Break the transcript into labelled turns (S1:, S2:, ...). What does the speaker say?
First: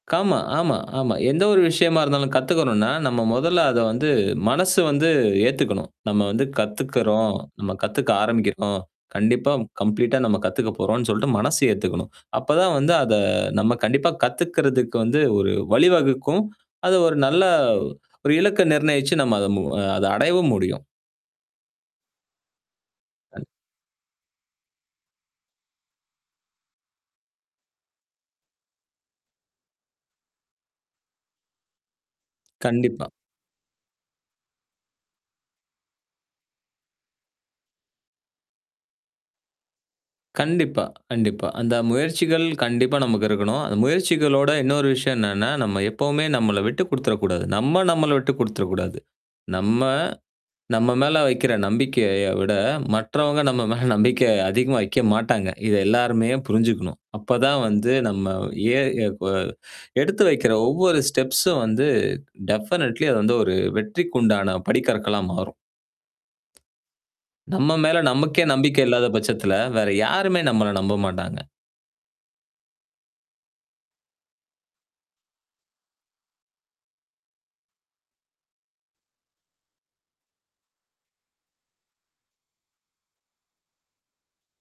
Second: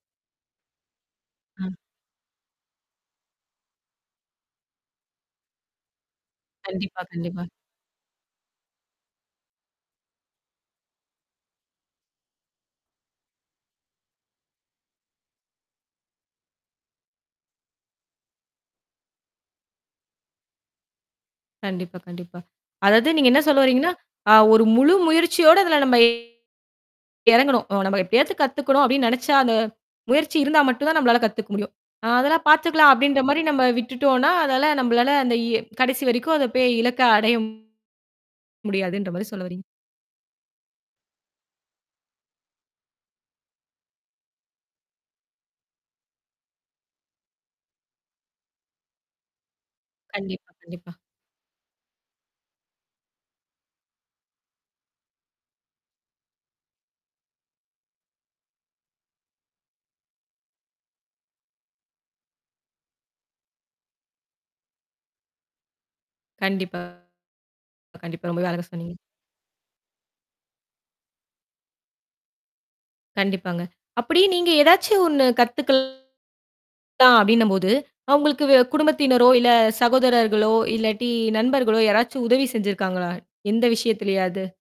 S1: ஆமா, ஆமா, ஆமா. எந்த ஒரு
S2: அ.
S1: விஷயமா இருந்தாலும் கத்துக்கணும்ன்னா, நம்ம முதல்ல அத வந்து, மனசு வந்து ஏத்துக்கணும். நம்ம வந்து
S2: கண்டிப்பா,
S1: கத்துக்கிறோம்,
S2: கண்டிப்பா.
S1: நம்ம கத்துக்க ஆரம்பிக்கிறோம், கண்டிப்பா கம்ப்ளீட்டா நம்ம கத்துக்கப்போறோம்ன்னு சொல்ட்டு மனசு ஏத்துக்கணும். அப்பதான் வந்து அத நம்ம கண்டிப்பா கத்துக்கிறதுக்கு வந்து ஒரு வழி வகுக்கும். அது ஒரு நல்ல ஒரு இலக்க நிர்ணயிச்சு, நம்ம அத மு அத அடையவும் முடியும்.
S2: கண்டிப்பா, கண்டிப்பா. அதாவது நீங்க என்ன
S1: [unintelligible]
S2: சொல்ல வர்றீங்கன்னா, அ ஒரு முழு முயற்சியோட அதுல நம்ப இறங்கணும். "நம்ப எப்படியாவது கத்துக்கணும்" அப்படின்னு நெனைச்சா, அந்த முயற்சி இருந்தா மட்டும் தான் நம்பளால கத்துக்க முடியும். "அ, அதெல்லாம் பாத்துக்கலாம்."
S1: கண்டிப்பா.
S2: அப்படின்ற மாரி நம்ப விட்டுட்டோம்ன்னா, அதால நம்பளால அந்த இ கடைசி வரைக்கும் அதைப் போயி இலக்க அடைய முடியாதுன்ற மாரி சொல்ல வர்றீங்க.
S1: கண்டிப்பா, கண்டிப்பா. அந்த முயற்சிகள் கண்டிப்பா நமக்கு இருக்கணும். அந்த முயற்சிகளோட இன்னொரு விஷயம் என்னன்னா, நம்ம எப்பவுமே நம்மள விட்டுக் குடுத்துரக்கூடாது. நம்ம, நம்மள விட்டுக் குடுத்துரக்கூடாது. நம்ம,
S2: கண்டிப்பா, கண்டிப்பா.
S1: நம்ம மேல வைக்கிற நம்பிக்கையை விட, மற்றவங்க நம்ம மேல நம்பிக்கைய அதிகமா வைக்க மாட்டாங்க. இதை எல்லாருமே புரிஞ்சுக்கணும். அப்பதான் வந்து நம்ம எ எ இப்ப எடுத்து வைக்கிற ஒவ்வொரு ஸ்டெப்ஸும் வந்து டெஃபனட்லி, அது வந்து ஒரு வெற்றிக்குண்டான படிக்கற்களா மாறும்.
S2: கண்டிப்பா
S1: நம்ம மேல
S2: கண்டிப்பா.
S1: நமக்கே
S2: ரொம்பவே அழகா
S1: நம்பிக்கை
S2: சொன்னீங்க.
S1: இல்லாத பட்சத்துல, வேற யாருமே நம்மள நம்ப மாட்டாங்க.
S2: கண்டிப்பாங்க. அப்படி நீங்க, "ஏதாச்சும் ஒண்ணு கத்துக்கலாம்." அப்படின்னும் போது, அ உங்களுக்கு வே குடும்பத்தினரோ, இல்ல சகோதரர்களோ, இல்லாட்டி நண்பர்களோ, யாராச்சும் உதவி செஞ்சிருக்காங்களா? எந்த விஷயத்துலையாது?